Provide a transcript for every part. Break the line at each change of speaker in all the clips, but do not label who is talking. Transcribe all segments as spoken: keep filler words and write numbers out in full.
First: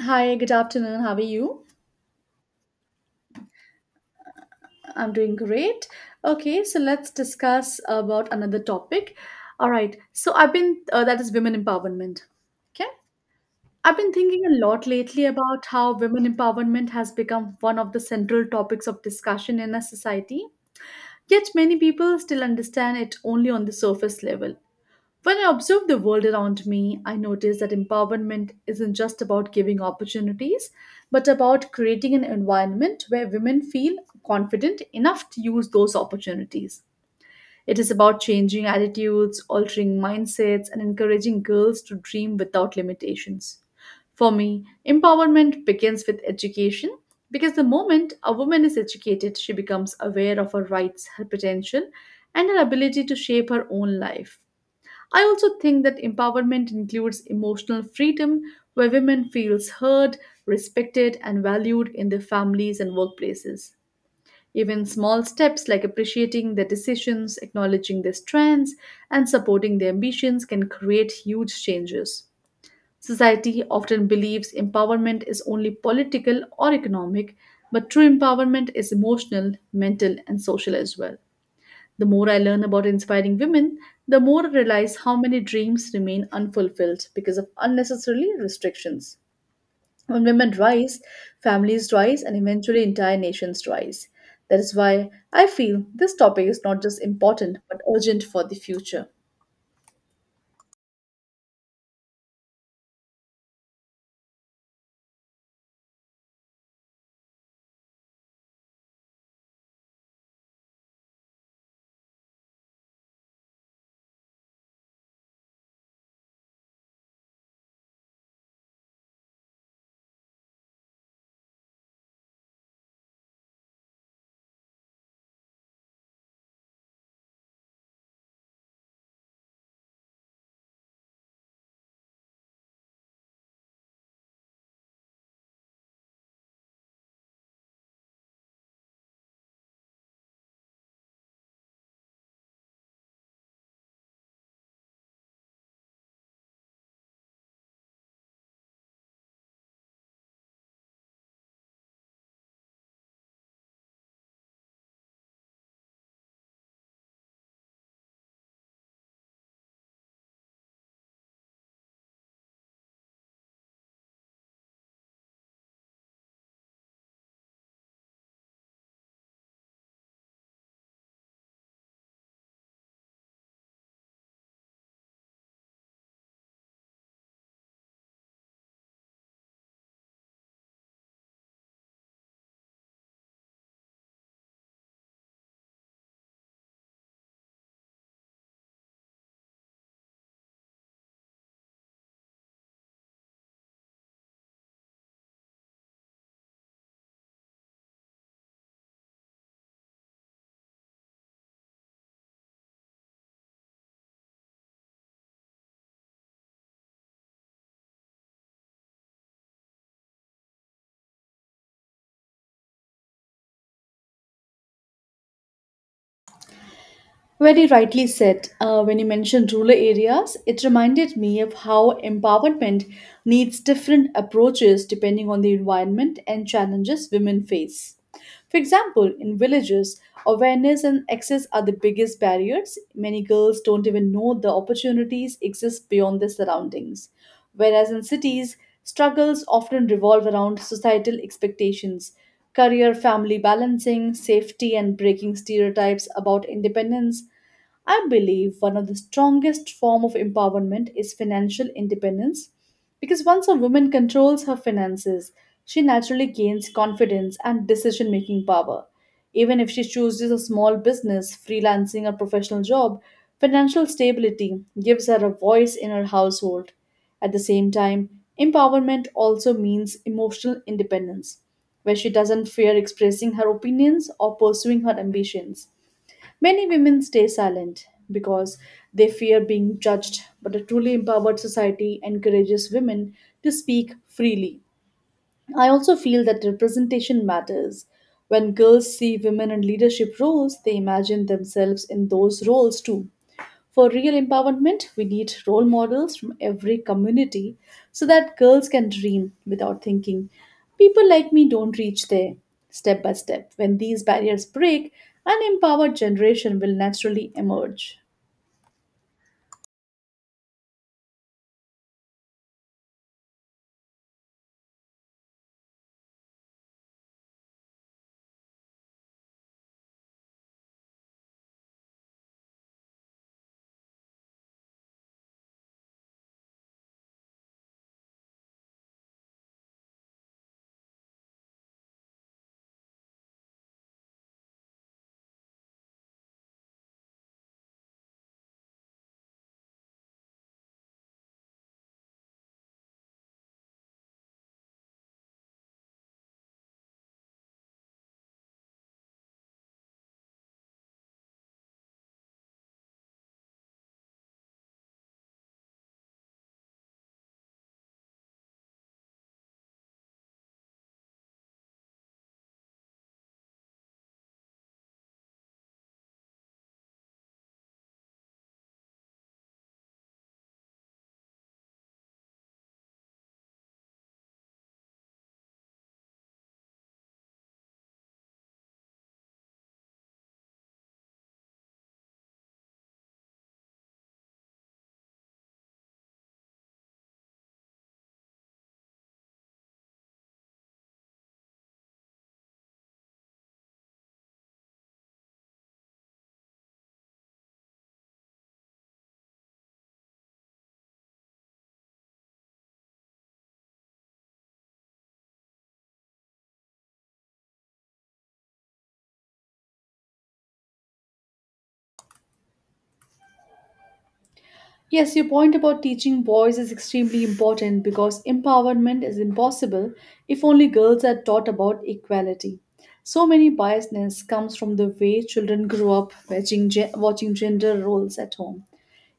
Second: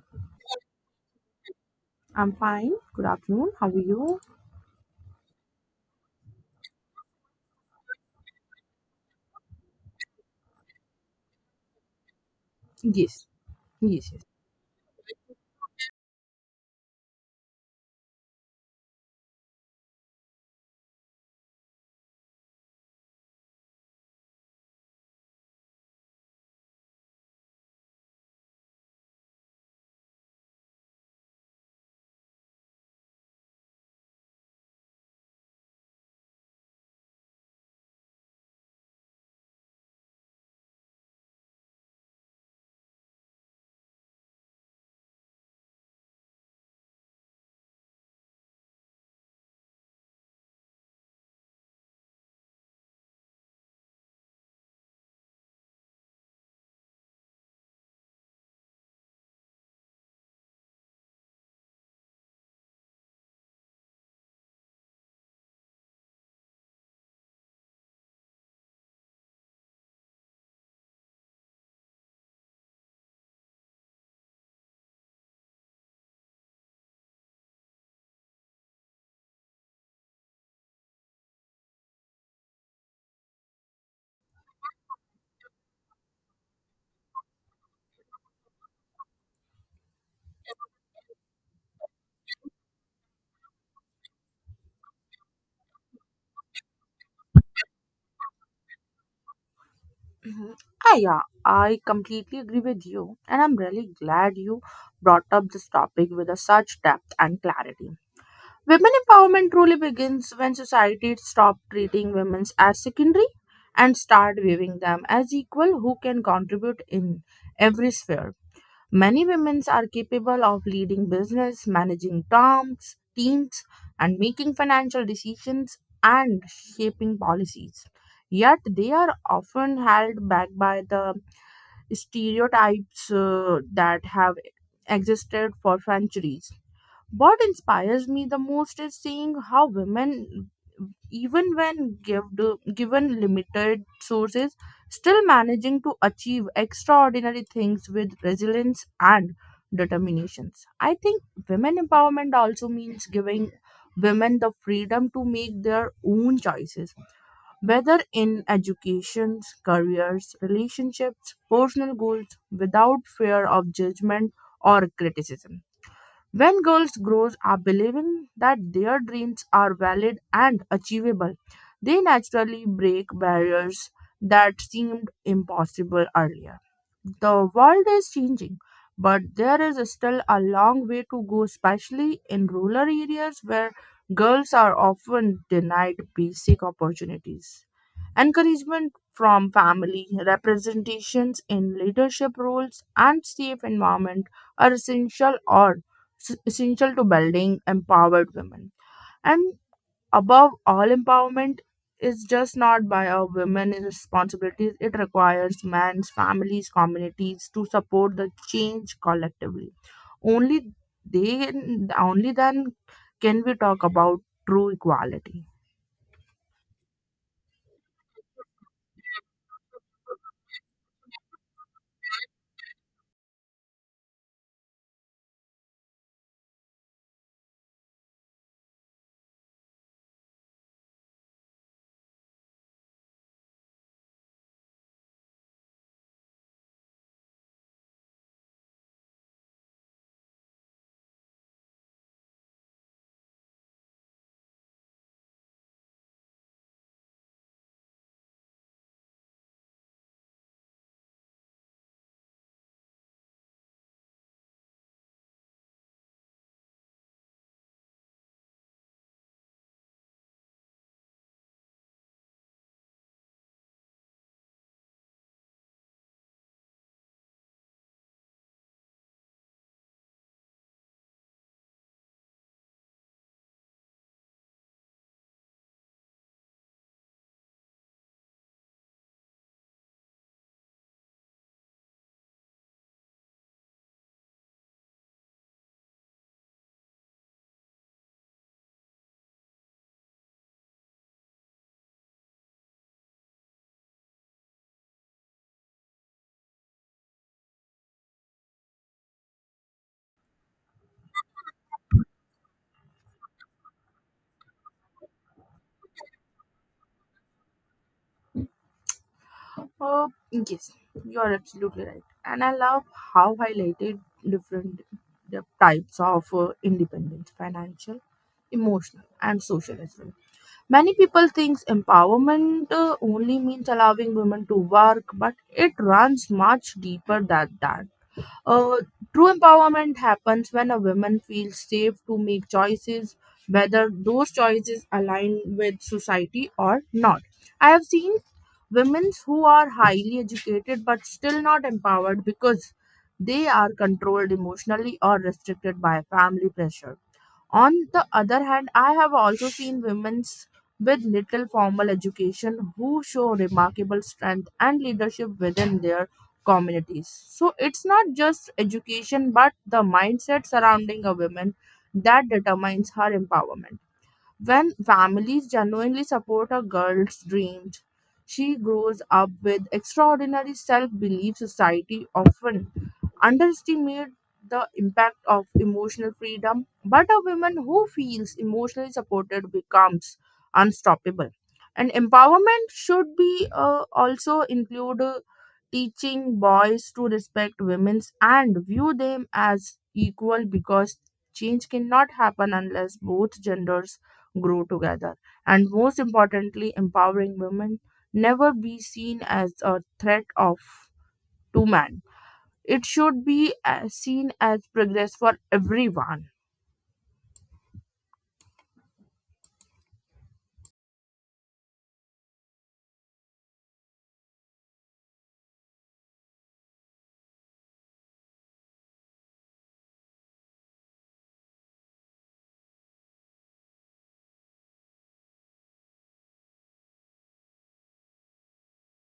Hi, good afternoon. How are you?
I'm fine. Good afternoon. How are you?
I'm doing great. Okay, so let's discuss about another topic. All right. So I've been uh, that is women empowerment. Okay.
Yes,
I've
yes,
been
yes.
thinking a lot lately about how women empowerment has become one of the central topics of discussion in our society. Yet many people still understand it only on the surface level. When I observe the world around me, I notice that empowerment isn't just about giving opportunities, but about creating an environment where women feel confident enough to use those opportunities. It is about changing attitudes, altering mindsets, and encouraging girls to dream without limitations. For me, empowerment begins with education because the moment a woman is educated, she becomes aware of her rights, her potential, and her ability to shape her own life. I also think that empowerment includes emotional freedom where women feels heard, respected and valued in their families and workplaces. Even small steps like appreciating their decisions, acknowledging their strengths and supporting their ambitions can create huge changes. Society often believes empowerment is only political or economic, but true empowerment is emotional, mental and social as well. The more I learn about inspiring women, the more I realize how many dreams remain unfulfilled because of unnecessarily restrictions. When women rise, families rise, and eventually entire nations rise. That is why I feel this topic is not just important but urgent for the future.
hmm Ah, yeah, I completely agree with you, and I'm really glad you brought up this topic with a such depth and clarity. Women empowerment truly begins when society stops treating women as secondary and start viewing them as equal who can contribute in every sphere. Many women are capable of leading business, managing terms, teams, and making financial decisions and shaping policies. Yet they are often held back by the stereotypes uh, that have existed for centuries. What inspires me the most is seeing how women even when gived- given limited sources, still managing to achieve extraordinary things with resilience and determinations. I think women empowerment also means giving women the freedom to make their own choices, whether in education, careers, relationships, personal goals, without fear of judgment or criticism. When girls grow up believing that their dreams are valid and achievable, they naturally break barriers that seemed impossible earlier. The world is changing, but there is still a long way to go, especially in rural areas where girls are often denied basic opportunities. Encouragement from family, representations in leadership roles, and safe environment are essential or s- essential to building empowered women. And above all, empowerment is just not by a woman's responsibilities. It requires men's, families, communities to support the change collectively. Only they, only then can we talk about true equality.
Very rightly said. Uh, when you mentioned rural areas, it reminded me of how empowerment needs different approaches depending on the environment and challenges women face. For example, in villages, awareness and access are the biggest barriers. Many girls don't even know the opportunities exist beyond their surroundings. Whereas in cities, struggles often revolve around societal expectations, career family balancing, safety, and breaking stereotypes about independence. I believe one of the strongest form of empowerment is financial independence because once a woman controls her finances, she naturally gains confidence and decision making power. Even if she chooses a small business, freelancing, or professional job, financial stability gives her a voice in her household. At the same time, empowerment also means emotional independence, where she doesn't fear expressing her opinions or pursuing her ambitions. Many women stay silent because they fear being judged, but a truly empowered society encourages women to speak freely. I also feel that representation matters. When girls see women in leadership roles, they imagine themselves in those roles too. For real empowerment, we need role models from every community so that girls can dream without thinking. People like me don't reach there. Step by step, when these barriers break, an empowered generation will naturally emerge.
Oh, yes, you are absolutely right. And I love how highlighted different the types of uh, independence financial, emotional, and social as well. Many people think empowerment uh, only means allowing women to work, but it runs much deeper than that. Uh, true empowerment happens when a woman feels safe to make choices, whether those choices align with society or not. I have seen women who are highly educated but still not empowered because they are controlled emotionally or restricted by family pressure. On the other hand, I have also seen women with little formal education who show remarkable strength and leadership within their communities. So it's not just education but the mindset surrounding a woman that determines her empowerment. When families genuinely support a girl's dreams, she grows up with extraordinary self belief. Society often underestimate the impact of emotional freedom, but a woman who feels emotionally supported becomes unstoppable. And empowerment should be uh, also include uh, teaching boys to respect women's and view them as equal because change cannot happen unless both genders grow together. And most importantly, empowering women never be seen as a threat of to man. It should be uh, seen as progress for everyone.
Yes, your point about teaching boys is extremely important because empowerment is impossible if only girls are taught about equality. So many biasness comes from the way children grow up watching, ge- watching gender roles at home.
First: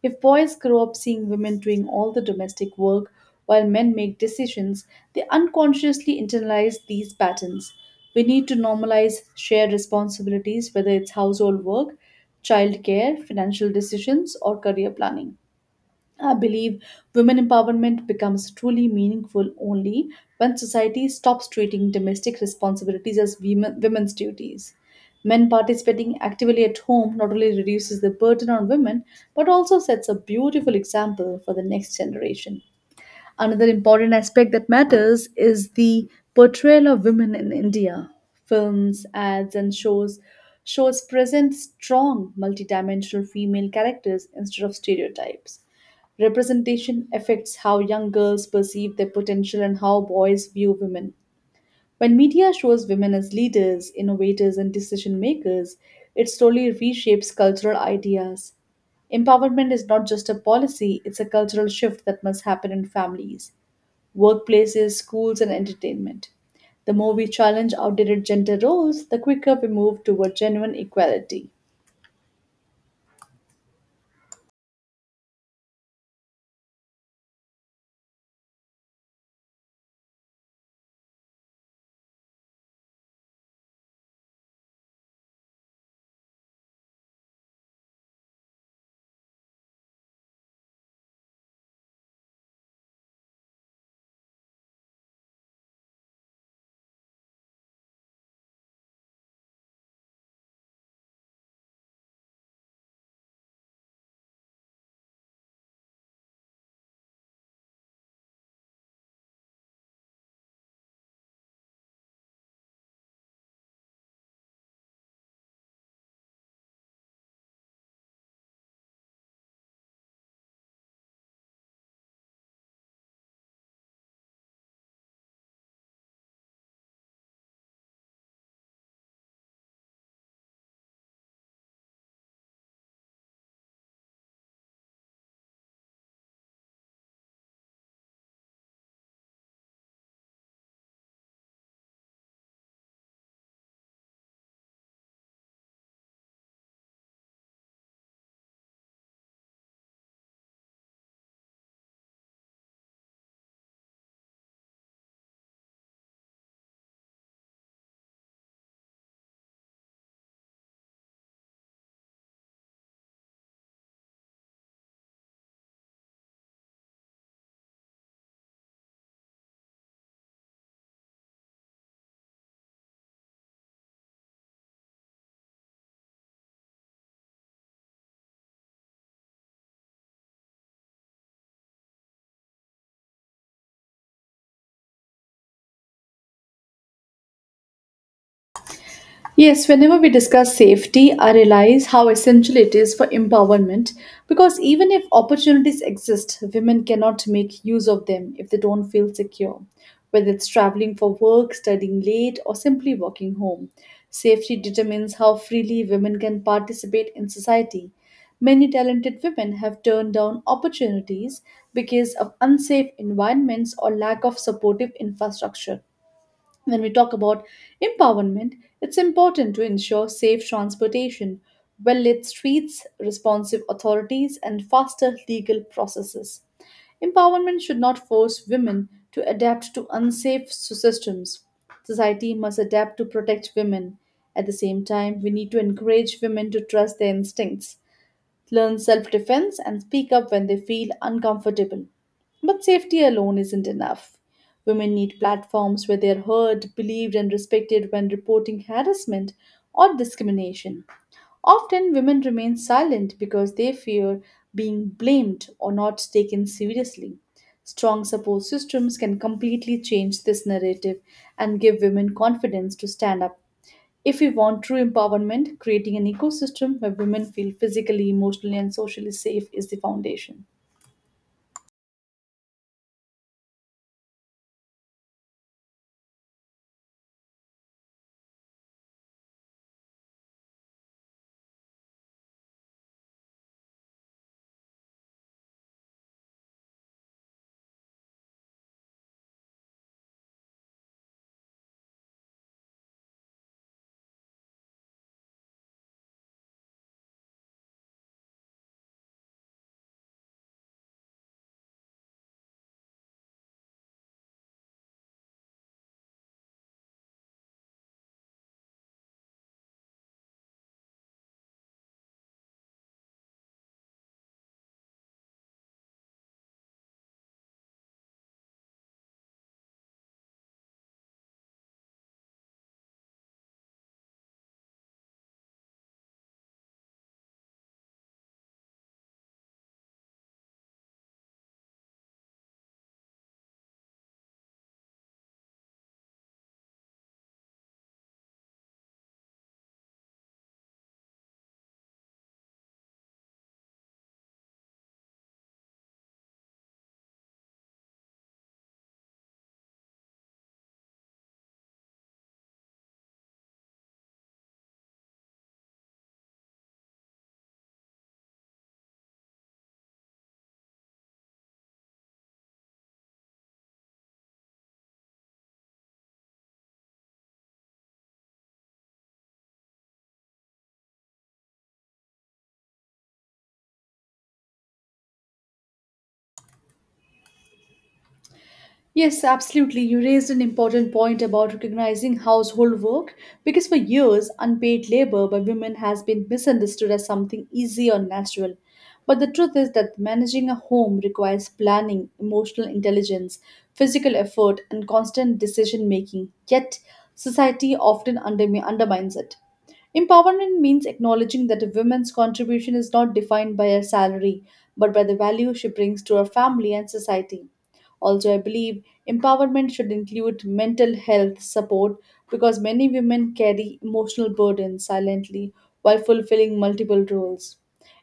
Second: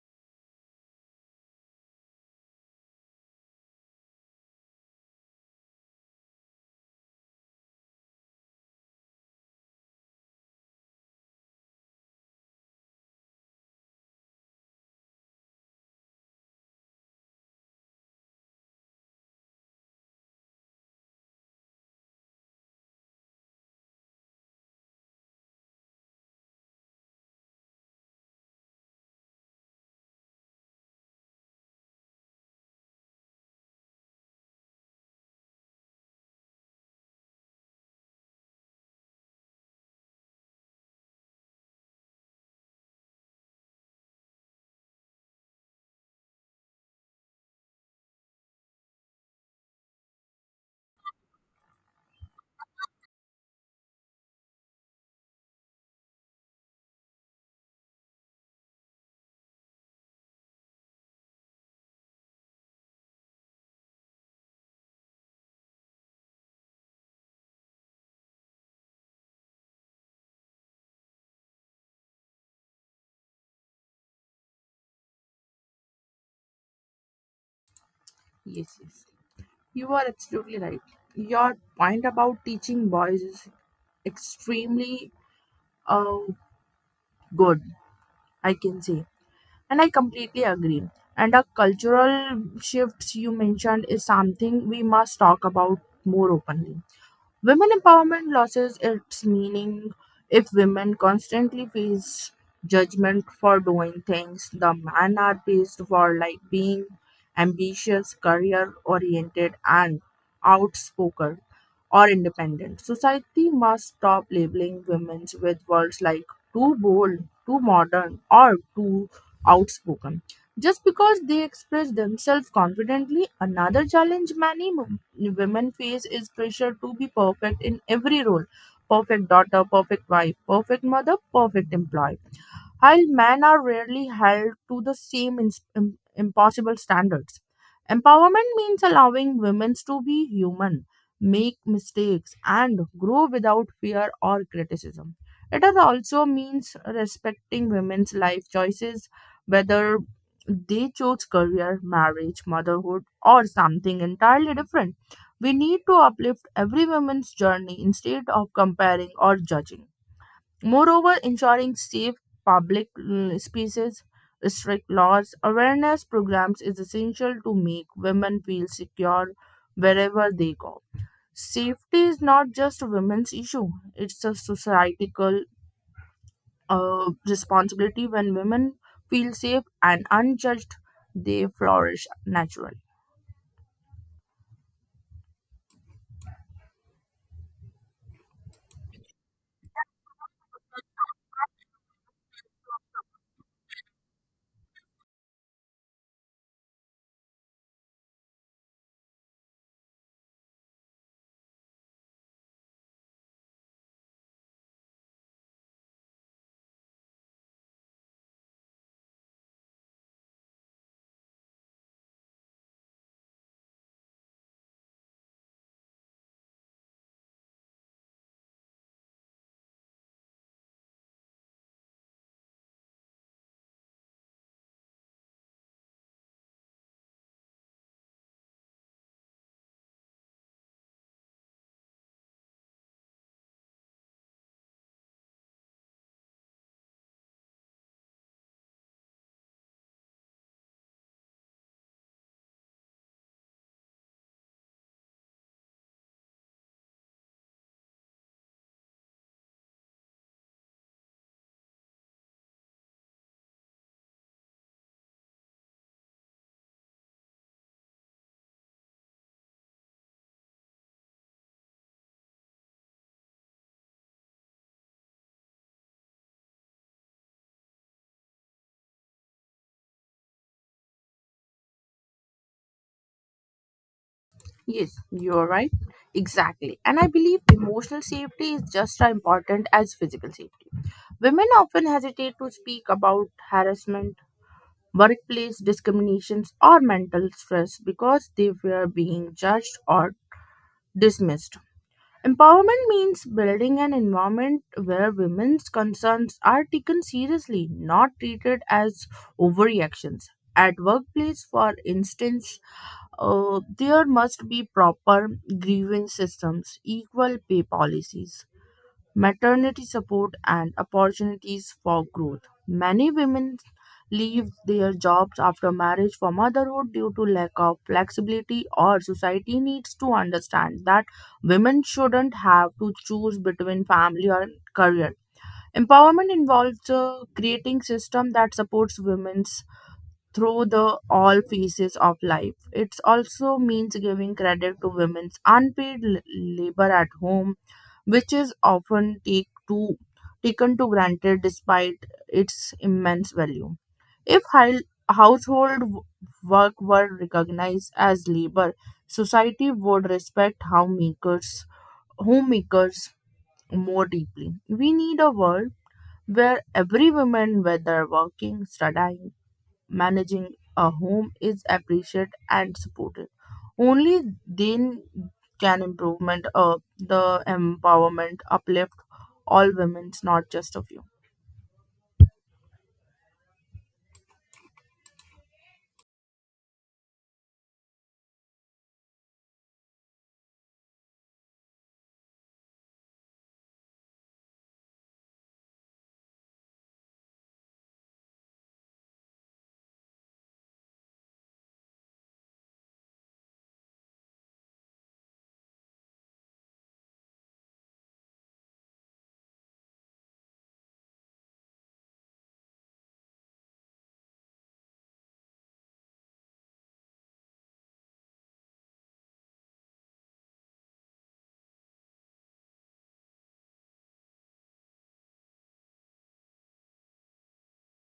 If boys grow up seeing women doing all the domestic work while men make decisions, they unconsciously internalize these patterns. We need to normalize shared responsibilities, whether it's household work, childcare, financial decisions, or career planning. I believe women empowerment becomes truly meaningful only when society stops treating domestic responsibilities as women, women's duties. Men participating actively at home not only reduces the burden on women but also sets a beautiful example for the next generation. Another important aspect that matters is the portrayal of women in India. Films, ads, and shows shows present strong multidimensional female characters instead of stereotypes. Representation affects how young girls perceive their potential and how boys view women. When media shows women as leaders, innovators, and decision makers, it slowly reshapes cultural ideas. Empowerment is not just a policy, it's a cultural shift that must happen in families workplaces, schools, and entertainment. The more we challenge outdated gender roles, the quicker we move toward genuine equality.
Yes, yes. You are absolutely right. Your point about teaching boys is extremely uh, good, I can say. And I completely agree. And the cultural shifts you mentioned is something we must talk about more openly. Women empowerment loses its meaning if women constantly face judgment for doing things the men are praised for, like being ambitious, career oriented and outspoken or independent. Society must stop labeling women with words like too bold, too modern or too outspoken. Just because they express themselves confidently, another challenge many mo- women face is pressure to be perfect in every role: perfect daughter, perfect wife, perfect mother, perfect employee. While men are rarely held to the same ins- im- impossible standards, empowerment means allowing women to be human, make mistakes, and grow without fear or criticism. It is also means respecting women's life choices, whether they chose career, marriage, motherhood, or something entirely different. We need to uplift every woman's journey instead of comparing or judging. Moreover, ensuring safe public mm, spaces, strict laws, awareness programs is essential to make women feel secure wherever they go. Safety is not just a women's issue, it's a societal uh, responsibility. When women feel safe and unjudged, they flourish naturally.
Yes, whenever we discuss safety, I realize how essential it is for empowerment because even if opportunities exist, women cannot make use of them if they don't feel secure, whether it's traveling for work, studying late, or simply walking home. Safety determines how freely women can participate in society. Many talented women have turned down opportunities because of unsafe environments or lack of supportive infrastructure. When we talk about empowerment, it's important to ensure safe transportation, well lit streets, responsive authorities, and faster legal processes. Empowerment should not force women to adapt to unsafe s- systems. Society must adapt to protect women. At the same time, we need to encourage women to trust their instincts learn self defense, and speak up when they feel uncomfortable. But safety alone isn't enough. Women need platforms where they are heard, believed, and respected when reporting harassment or discrimination. Often, women remain silent because they fear being blamed or not taken seriously. Strong support systems can completely change this narrative and give women confidence to stand up if we want true empowerment, creating an ecosystem where women feel physically, emotionally, and socially safe is the foundation.
Yes, you're right. Exactly. And I believe emotional safety is just as important as physical safety. Women often hesitate to speak about harassment, workplace discriminations, or mental stress because they fear being judged or dismissed. Empowerment means building an environment where women's concerns are taken seriously, not treated as overreactions. At workplace, for instance, uh, there must be proper grievance systems, equal pay policies, maternity support, and opportunities for growth. Many women leave their jobs after marriage for motherhood due to lack of flexibility or society needs to understand that women shouldn't have to choose between family or career. Empowerment involves uh, creating system that supports women through the all phases of life. It also means giving credit to women's unpaid l- labor at home, which is often take to, taken to granted despite its immense value. If hi- household w- work were recognized as labor, society would respect homemakers, homemakers more deeply. We need a world where every woman, whether working, studying, managing a home is appreciated and supported. Only then can improvement uh, the empowerment uplift all women, not just a few.
Yes, absolutely. You raised an important point about recognizing household work because for years, unpaid labor by women has been misunderstood as something easy or natural. But the truth is that managing a home requires planning, emotional intelligence, physical effort, and constant decision making. Yet, society often undermi- undermines it. Empowerment means acknowledging that a woman's contribution is not defined by her salary, but by the value she brings to her family and society. Also, I believe empowerment should include mental health support because many women carry emotional burdens silently while fulfilling multiple roles.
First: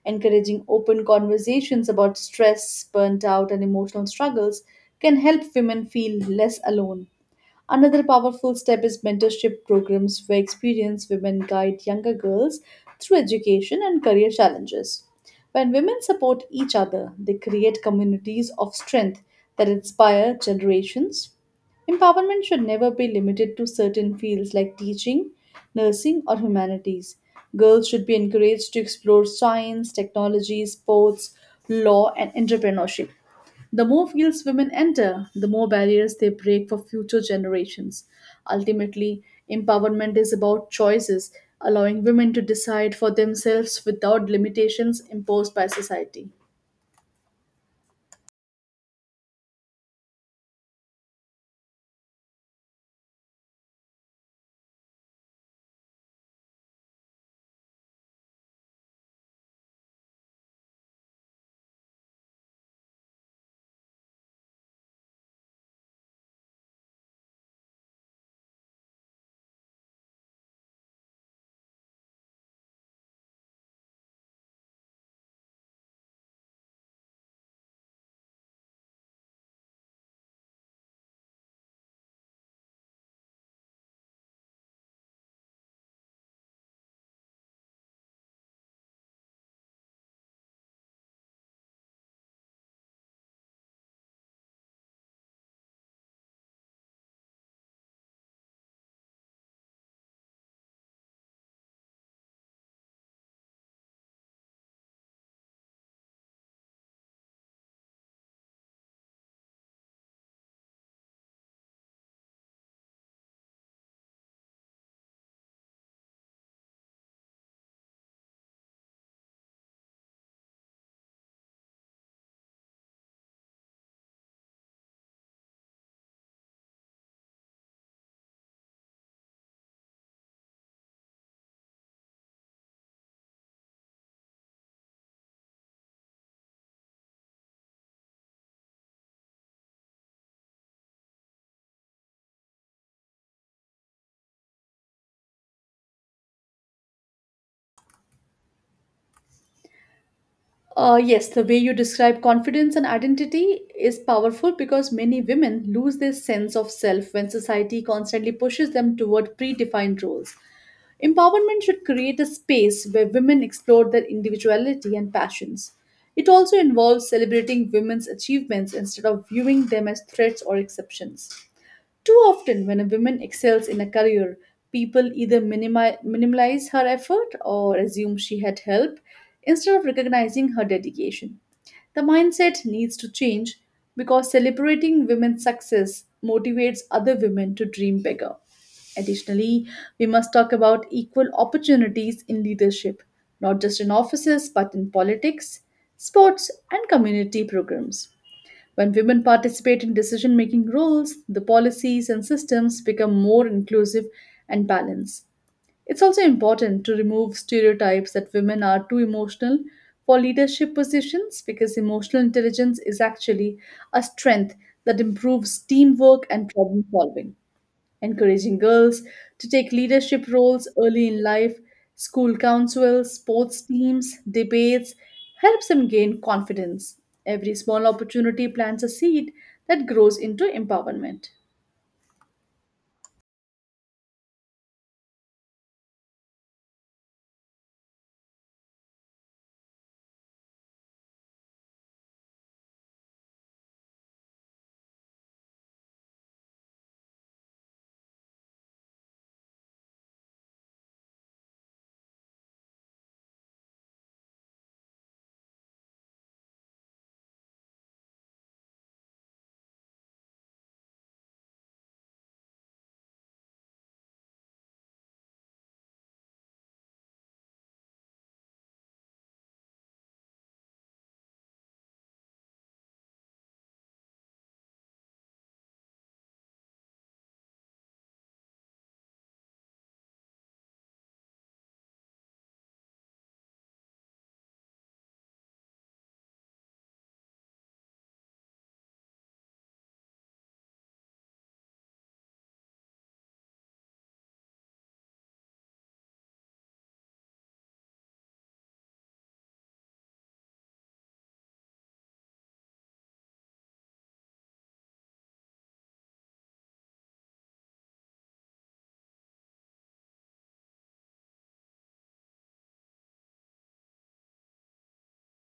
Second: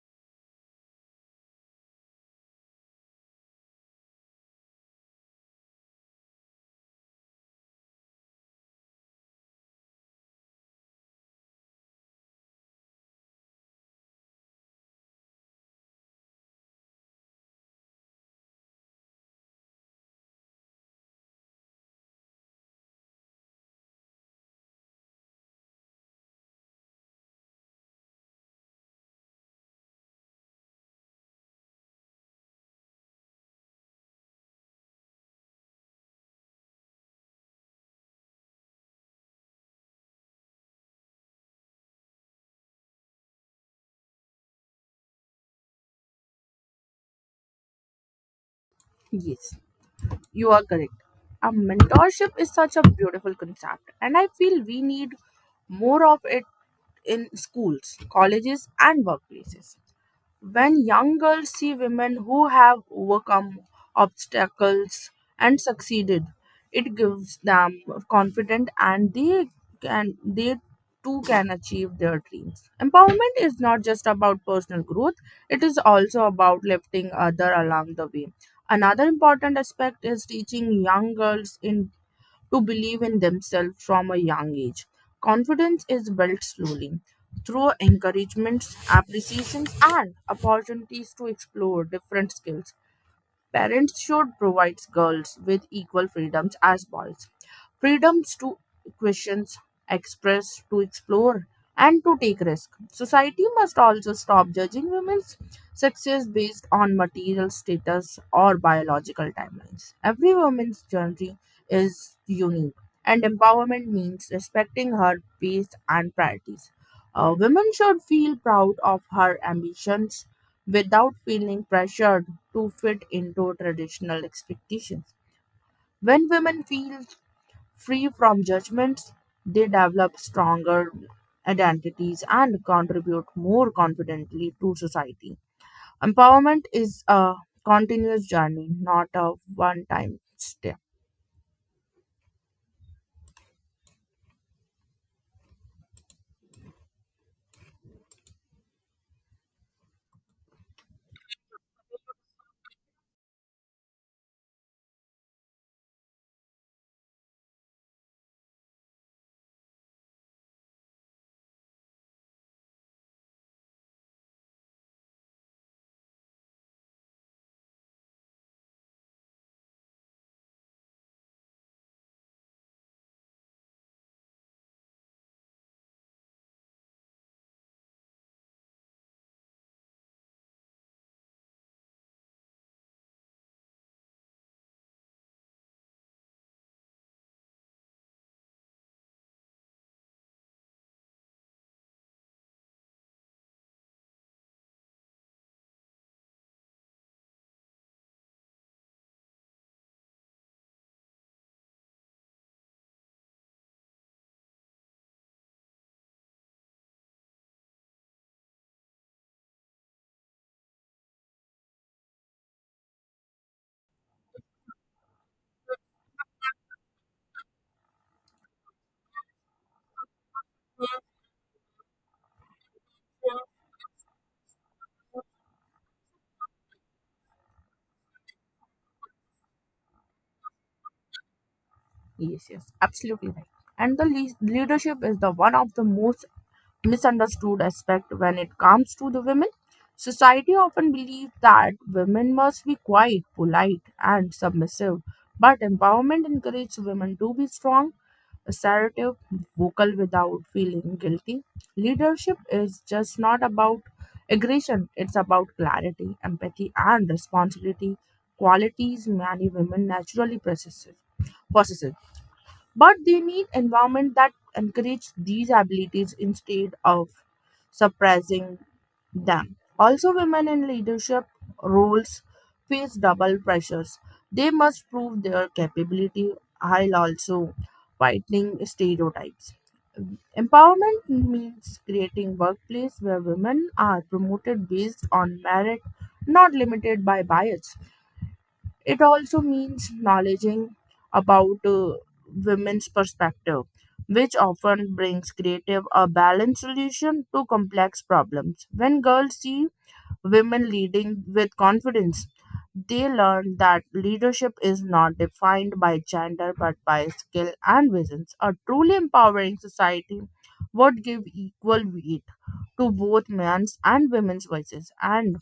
Encouraging open conversations about stress, burnt out, and emotional struggles can help women feel less alone. Another powerful step is mentorship programs where experienced women guide younger girls through education and career challenges. When women support each other, they create communities of strength that inspire generations. Empowerment should never be limited to certain fields like teaching, nursing, or humanities. Girls should be encouraged to explore science, technology, sports, law, and entrepreneurship. The more fields women enter, the more barriers they break for future generations. Ultimately, empowerment is about choices, allowing women to decide for themselves without limitations imposed by society.
Yes, you are correct. A mentorship is such a beautiful concept, and I feel we need more of it in schools, colleges, and workplaces. When young girls see women who have overcome obstacles and succeeded, it gives them confidence and they can they too can achieve their dreams. Empowerment is not just about personal growth, it is also about lifting other along the way. Another important aspect is teaching young girls in to believe in themselves from a young age. Confidence is built slowly through encouragements, appreciations, and opportunities to explore different skills. Parents should provide girls with equal freedoms as boys. Freedoms to question, express, to explore, and to take risk. Society must also stop judging women's success based on material status or biological timelines. Every woman's journey is unique, and empowerment means respecting her pace and priorities. A woman should feel proud of her ambitions without feeling pressured to fit into traditional expectations. When women feel free from judgments, they develop stronger identities and contribute more confidently to society. Empowerment is a continuous journey, not a one time step.
Uh, yes, the way you describe confidence and identity is powerful because many women lose their sense of self when society constantly pushes them toward predefined roles. Empowerment should create a space where women explore their individuality and passions. It also involves celebrating women's achievements instead of viewing them as threats or exceptions. Too often, when a woman excels in a career, people either minimi- minimize her effort or assume she had help instead of recognizing her dedication. The mindset needs to change because celebrating women's success motivates other women to dream bigger. Additionally, we must talk about equal opportunities in leadership, not just in offices but in politics, sports, and community programs. When women participate in decision making roles, the policies and systems become more inclusive and balanced. It's also important to remove stereotypes that women are too emotional for leadership positions because emotional intelligence is actually a strength that improves teamwork and problem solving encouraging girls to take leadership roles early in life, school councils, sports teams, debates, helps them gain confidence. Every small opportunity plants a seed that grows into empowerment.
Yes, yes, absolutely right. And the le- leadership is the one of the most misunderstood aspect when it comes to the women. Society often believes that women must be quiet, polite, and submissive, but empowerment encourages women to be strong, assertive, vocal without feeling guilty. Leadership is just not about aggression, it's about clarity, empathy, and responsibility, qualities many women naturally possess. possess but they need environment that encourage these abilities instead of suppressing them. Also women in leadership roles face double pressures. They must prove their capability while also fighting stereotypes. Empowerment means creating workplace where women are promoted based on merit, not limited by bias. It also means knowledging about uh, women's perspective, which often brings creative or balanced solution to complex problems. When girls see women leading with confidence, they learn that leadership is not defined by gender but by skill and visions. A truly empowering society would give equal weight to both men's and women's voices, and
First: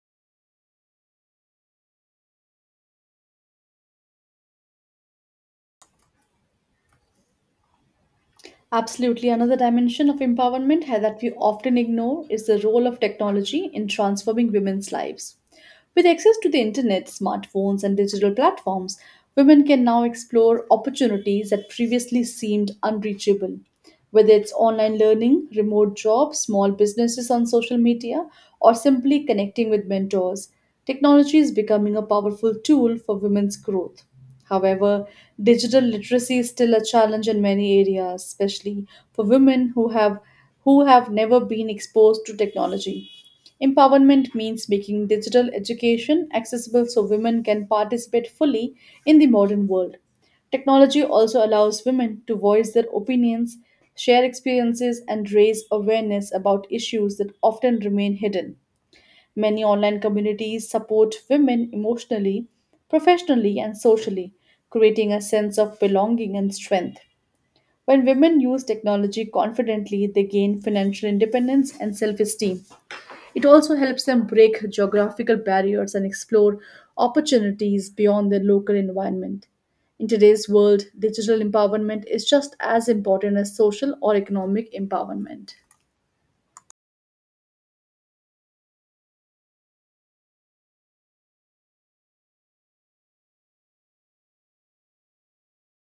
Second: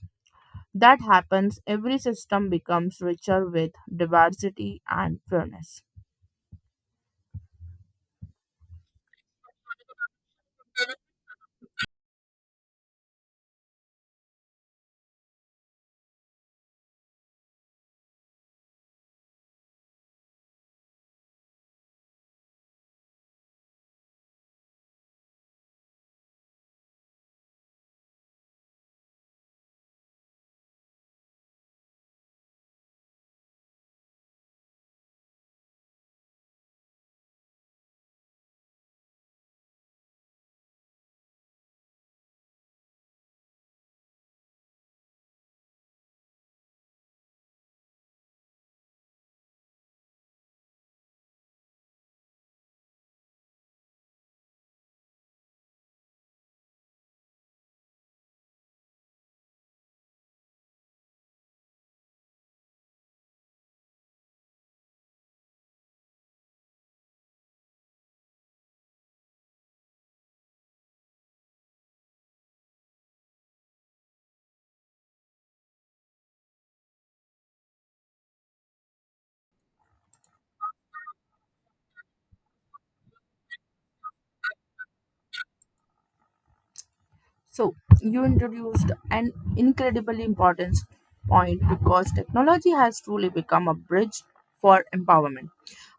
that happens every system becomes richer with diversity and fairness.
Absolutely, another dimension of empowerment ha- that we often ignore is the role of technology in transforming women's lives. With access to the internet, smartphones, and digital platforms, women can now explore opportunities that previously seemed unreachable. Whether it's online learning, remote jobs, small businesses on social media, or simply connecting with mentors, technology is becoming a powerful tool for women's growth. However, digital literacy is still a challenge in many areas, especially for women who have who have never been exposed to technology. Empowerment means making digital education accessible so women can participate fully in the modern world. Technology also allows women to voice their opinions, share experiences, and raise awareness about issues that often remain hidden. Many online communities support women emotionally, professionally, and socially, creating a sense of belonging and strength. When women use technology confidently, they gain financial independence and self esteem. It also helps them break geographical barriers and explore opportunities beyond their local environment. In today's world, digital empowerment is just as important as social or economic empowerment.
So, you introduced an incredibly important point because technology has truly become a bridge for empowerment.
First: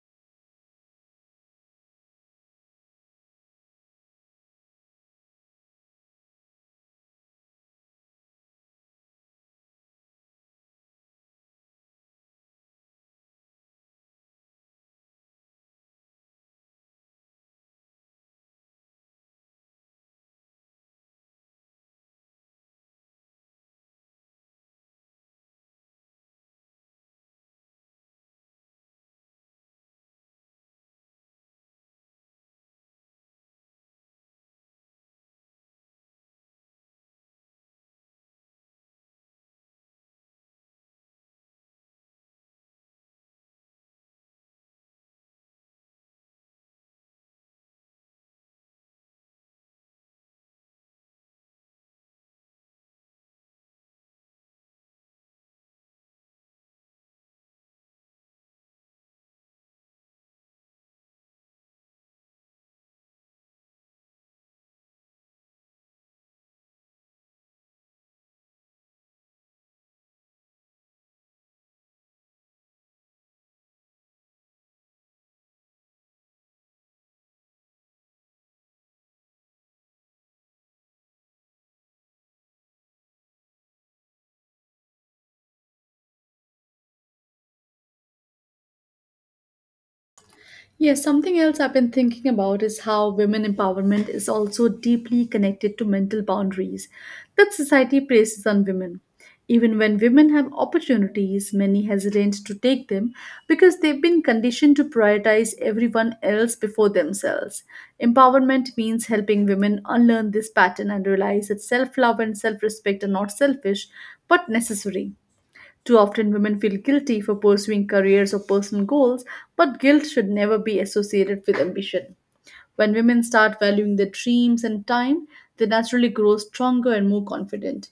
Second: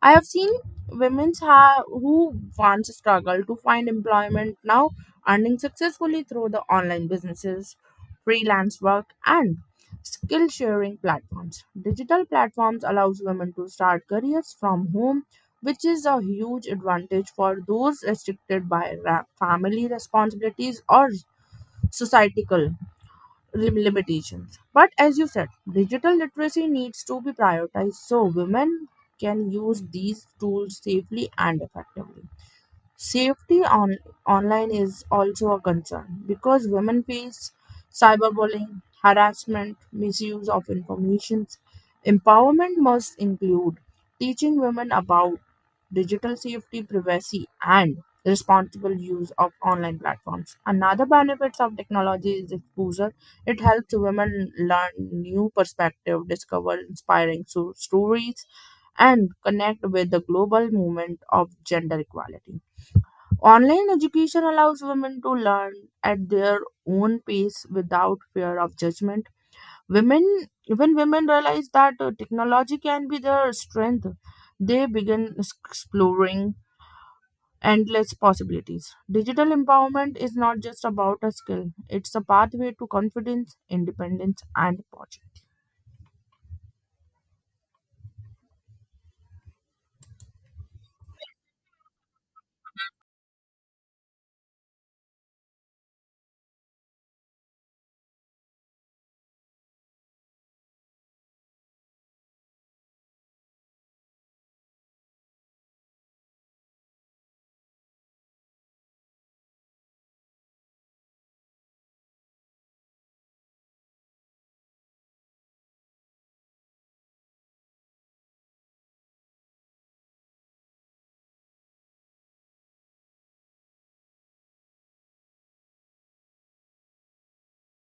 I have seen women ha- who once struggled to find employment now earning successfully through the online businesses, freelance work, and skill sharing platforms. Digital platforms allows women to start careers from home, which is a huge advantage for those restricted by ra- family responsibilities or societal lim- limitations. But as you said, digital literacy needs to be prioritized so women can use these tools safely and effectively. Safety on online is also a concern because women face cyberbullying, harassment, misuse of information. Empowerment must include teaching women about digital safety, privacy, and responsible use of online platforms. Another benefits of technology is exposure. It helps women learn new perspective, discover inspiring so- stories, and connect with the global movement of gender equality. Online education allows women to learn at their own pace without fear of judgment. Women, when women realize that uh, technology can be their strength, they begin s- exploring endless possibilities. Digital empowerment is not just about a skill; it's a pathway to confidence, independence, and
Yes, something else I've been thinking about is how women empowerment is also deeply connected to mental boundaries that society places on women. Even when women have opportunities, many hesitate to take them because they've been conditioned to prioritize everyone else before themselves. Empowerment means helping women unlearn this pattern and realize that self love and self respect are not selfish but necessary. Too often, women feel guilty for pursuing careers or personal goals, but guilt should never be associated with ambition. When women start valuing their dreams and time, they naturally grow stronger and more confident.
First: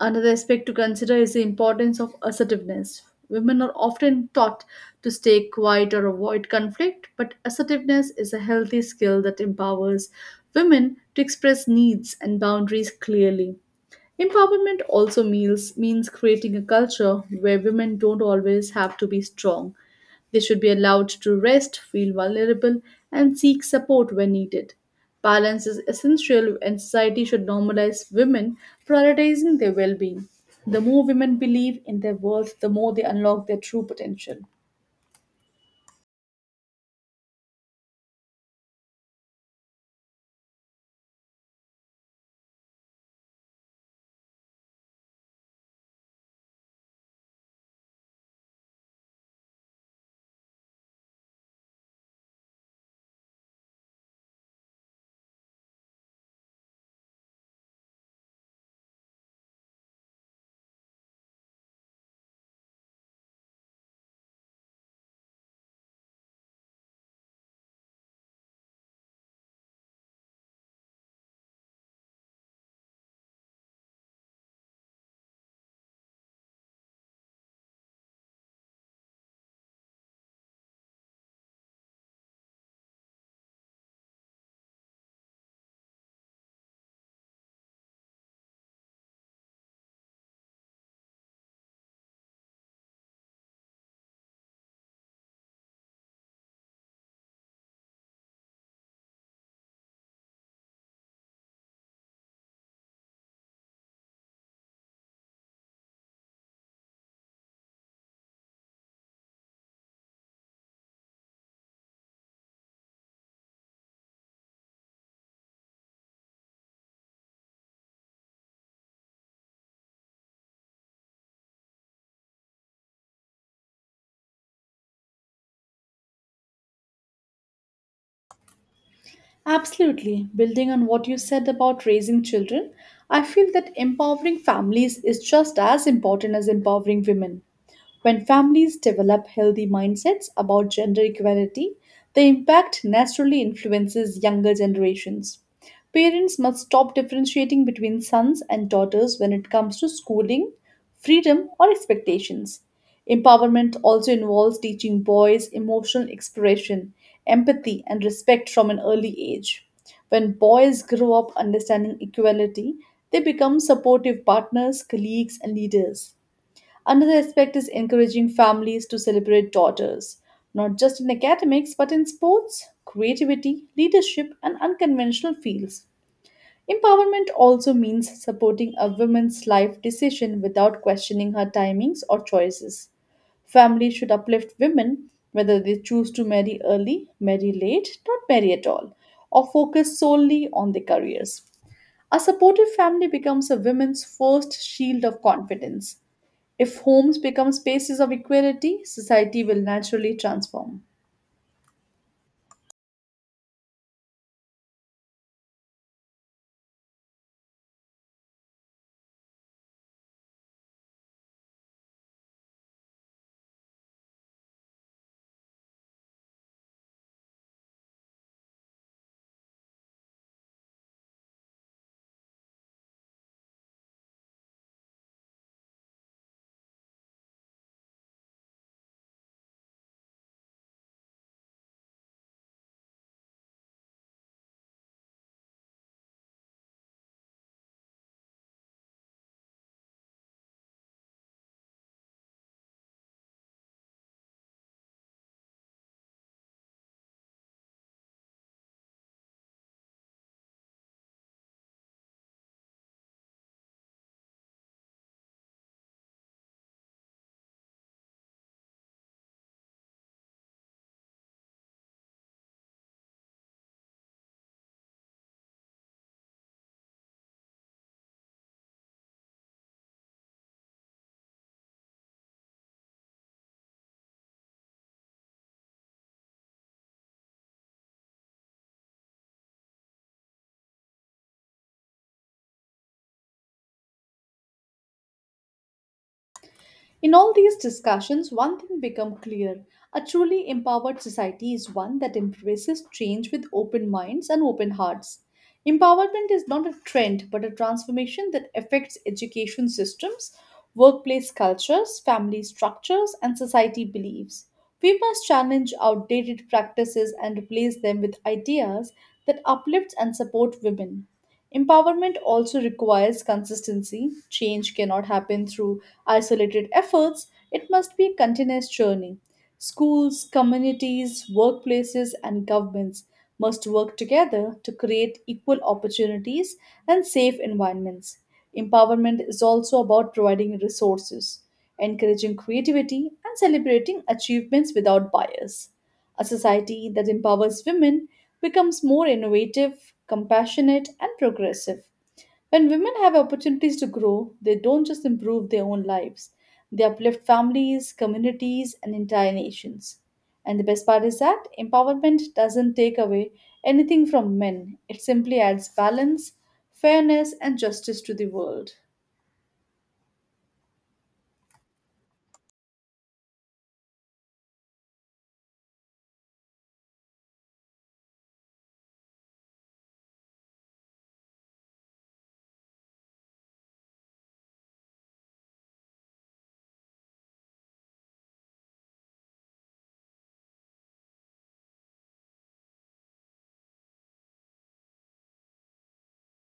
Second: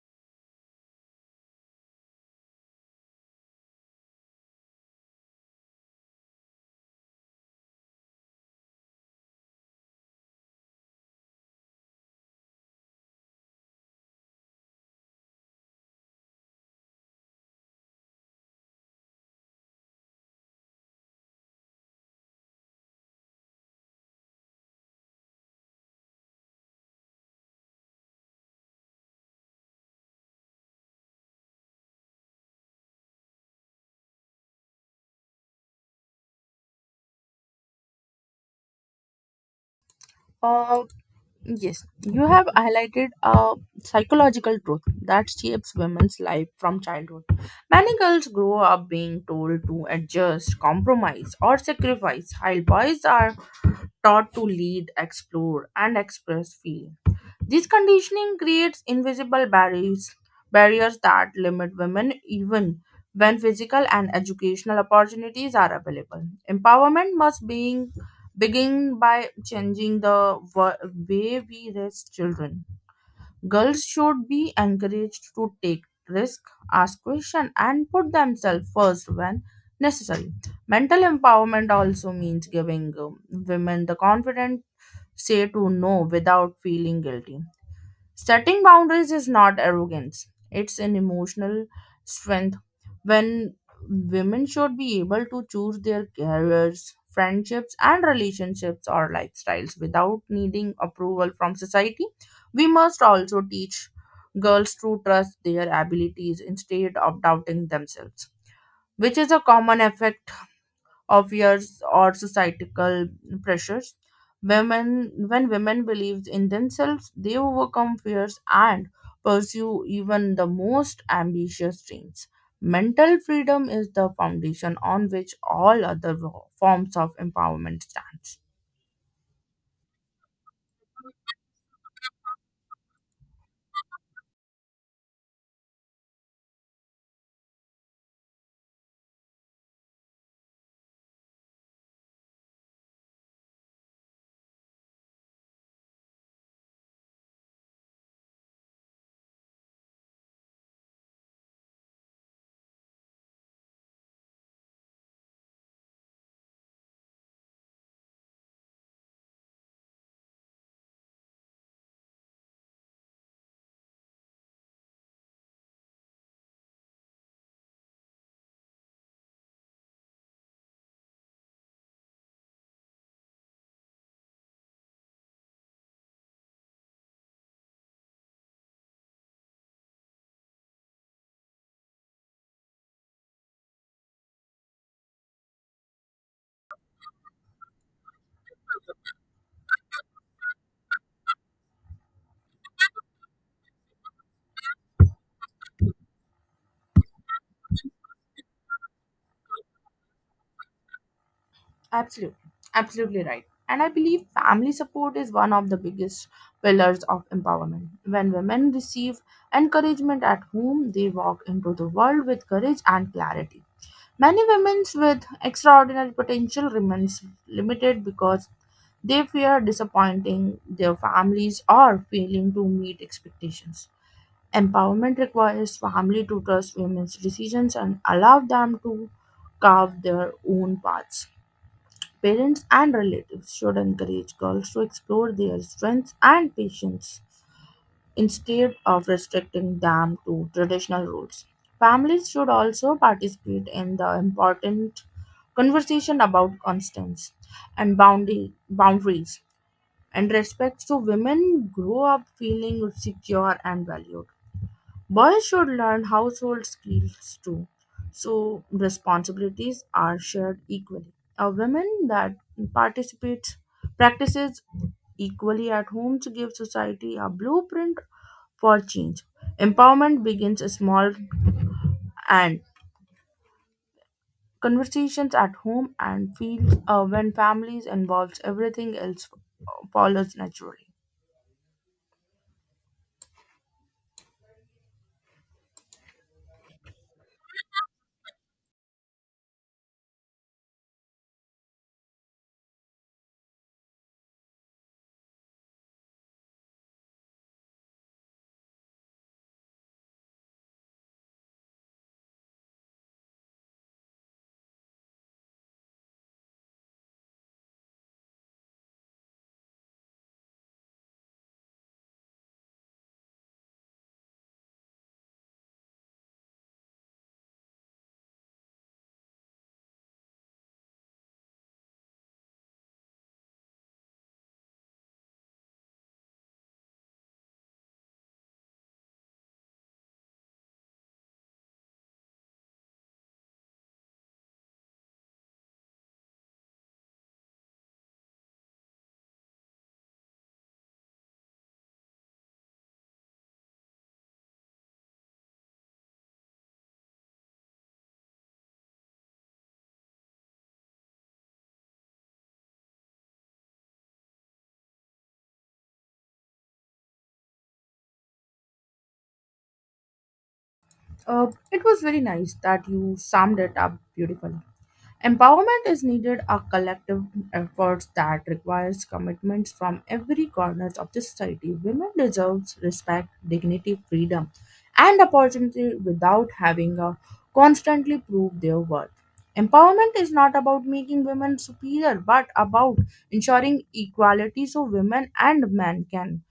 Another aspect to consider is the importance of assertiveness. Women are often taught to stay quiet or avoid conflict, but assertiveness is a healthy skill that empowers women to express needs and boundaries clearly. Empowerment also means, means creating a culture where women don't always have to be strong. They should be allowed to rest, feel vulnerable, and seek support when needed. Balance is essential, and society should normalize women prioritizing their well being. The more women believe in their worth, the more they unlock their true potential.
opportunity. Yes, you have highlighted a psychological truth that shapes women's life from childhood. Many girls grow up being told to adjust, compromise, or sacrifice, while boys are taught to lead, explore, and express feelings. This conditioning creates invisible barriers, barriers that limit women even when physical and educational opportunities are available. Empowerment must being, begin by changing the wa- way we raise children. Girls should be encouraged to take risk, ask questions, and put themselves first when necessary. Mental empowerment also means giving um, women the confidence say to no without feeling guilty. Setting boundaries is not arrogance, it's an emotional strength. When women should be able to choose their careers, friendships, and relationships or lifestyles without needing approval from society, we must also teach girls to trust their abilities instead of doubting themselves, which is a common effect obvious or societal pressures. Women, when women believe in themselves, they overcome fears and pursue even the most ambitious dreams. Mental freedom is the foundation on which all other forms of empowerment stands.
Absolutely. Building on what you said about raising children, I feel that empowering families is just as important as empowering women. When families develop healthy mindsets about gender equality, the impact naturally influences younger generations. Parents must stop differentiating between sons and daughters when it comes to schooling, freedom, or expectations. Empowerment also involves teaching boys emotional expression, empathy, and respect from an early age. When boys grow up understanding equality, they become supportive partners, colleagues, and leaders. Another aspect is encouraging families to celebrate daughters, not just in academics, but in sports, creativity, leadership, and unconventional fields. Empowerment also means supporting a woman's life decision without questioning her timings or choices. Families should uplift women, whether they choose to marry early, marry late, not marry at all, or focus solely on their careers. A supportive family becomes a woman's first shield of confidence. If homes become spaces of equality, society will naturally transform.
Absolutely, absolutely right. And I believe family support is one of the biggest pillars of empowerment. When women receive encouragement at home, they walk into the world with courage and clarity. Many women with extraordinary potential remains limited because they fear disappointing their families or failing to meet expectations. Empowerment requires family to trust women's decisions and allow them to carve their own paths. Parents and relatives should encourage girls to explore their strengths and passions instead of restricting them to traditional roles. Families should also participate in the important conversation about constants and boundary, boundaries and respect so women grow up feeling secure and valued. Boys should learn household skills too, so responsibilities are shared equally. A woman that participates practices equally at home to give society a blueprint for change. Empowerment begins small and conversations at home and fields uh, when families involves everything else uh, follows naturally.
In all these discussions, one thing becomes clear. A truly empowered society is one that embraces change with open minds and open hearts. Empowerment is not a trend but a transformation that affects education systems, workplace cultures, family structures, and society beliefs. We must challenge outdated practices and replace them with ideas that uplift and support women. Empowerment also requires consistency. Change cannot happen through isolated efforts, it must be a continuous journey. Schools, communities, workplaces, and governments must work together to create equal opportunities and safe environments. Empowerment is also about providing resources, encouraging creativity, and celebrating achievements without bias. A society that empowers women becomes more innovative, compassionate, and progressive. When women have opportunities to grow, they don't just improve their own lives, they uplift families, communities, and entire nations. And the best part is that empowerment doesn't take away anything from men, it simply adds balance, fairness, and justice to the world.
Uh, it was very nice that you summed it up beautifully. Empowerment is needed a collective effort that requires commitments from every corner of the society. Women deserve respect, dignity, freedom, and opportunity without having to constantly prove their worth. Empowerment is not about making women superior, but about ensuring equality so women and men can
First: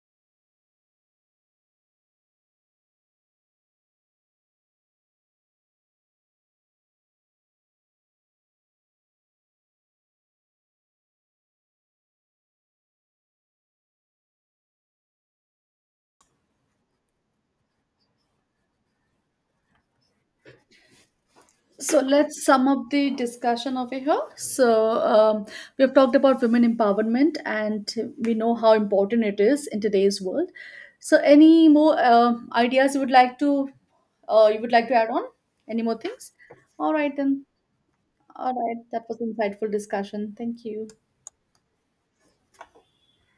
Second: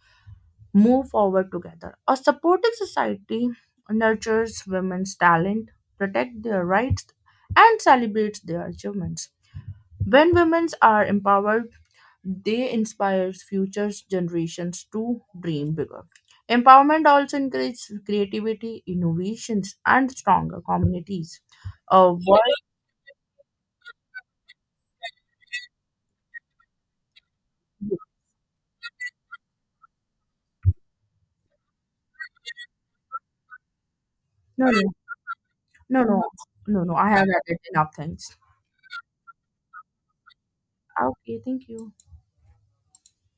move forward together. A supportive society nurtures women's talent, protects their rights, and celebrates their achievements. When women are empowered, they inspire future generations to dream bigger. Empowerment also encourages creativity, innovations, and stronger communities.
So
A
let's
world.
sum up the discussion over here. So um, we've talked about women empowerment, and we know how important it is in today's world. So, any more uh, ideas you would like to uh, you
No,
would
no,
like to add on? Any more
no, no,
things?
no,
All
no. I
right
have
then.
added enough things.
All right, that was insightful discussion. Thank you.
Okay, thank you.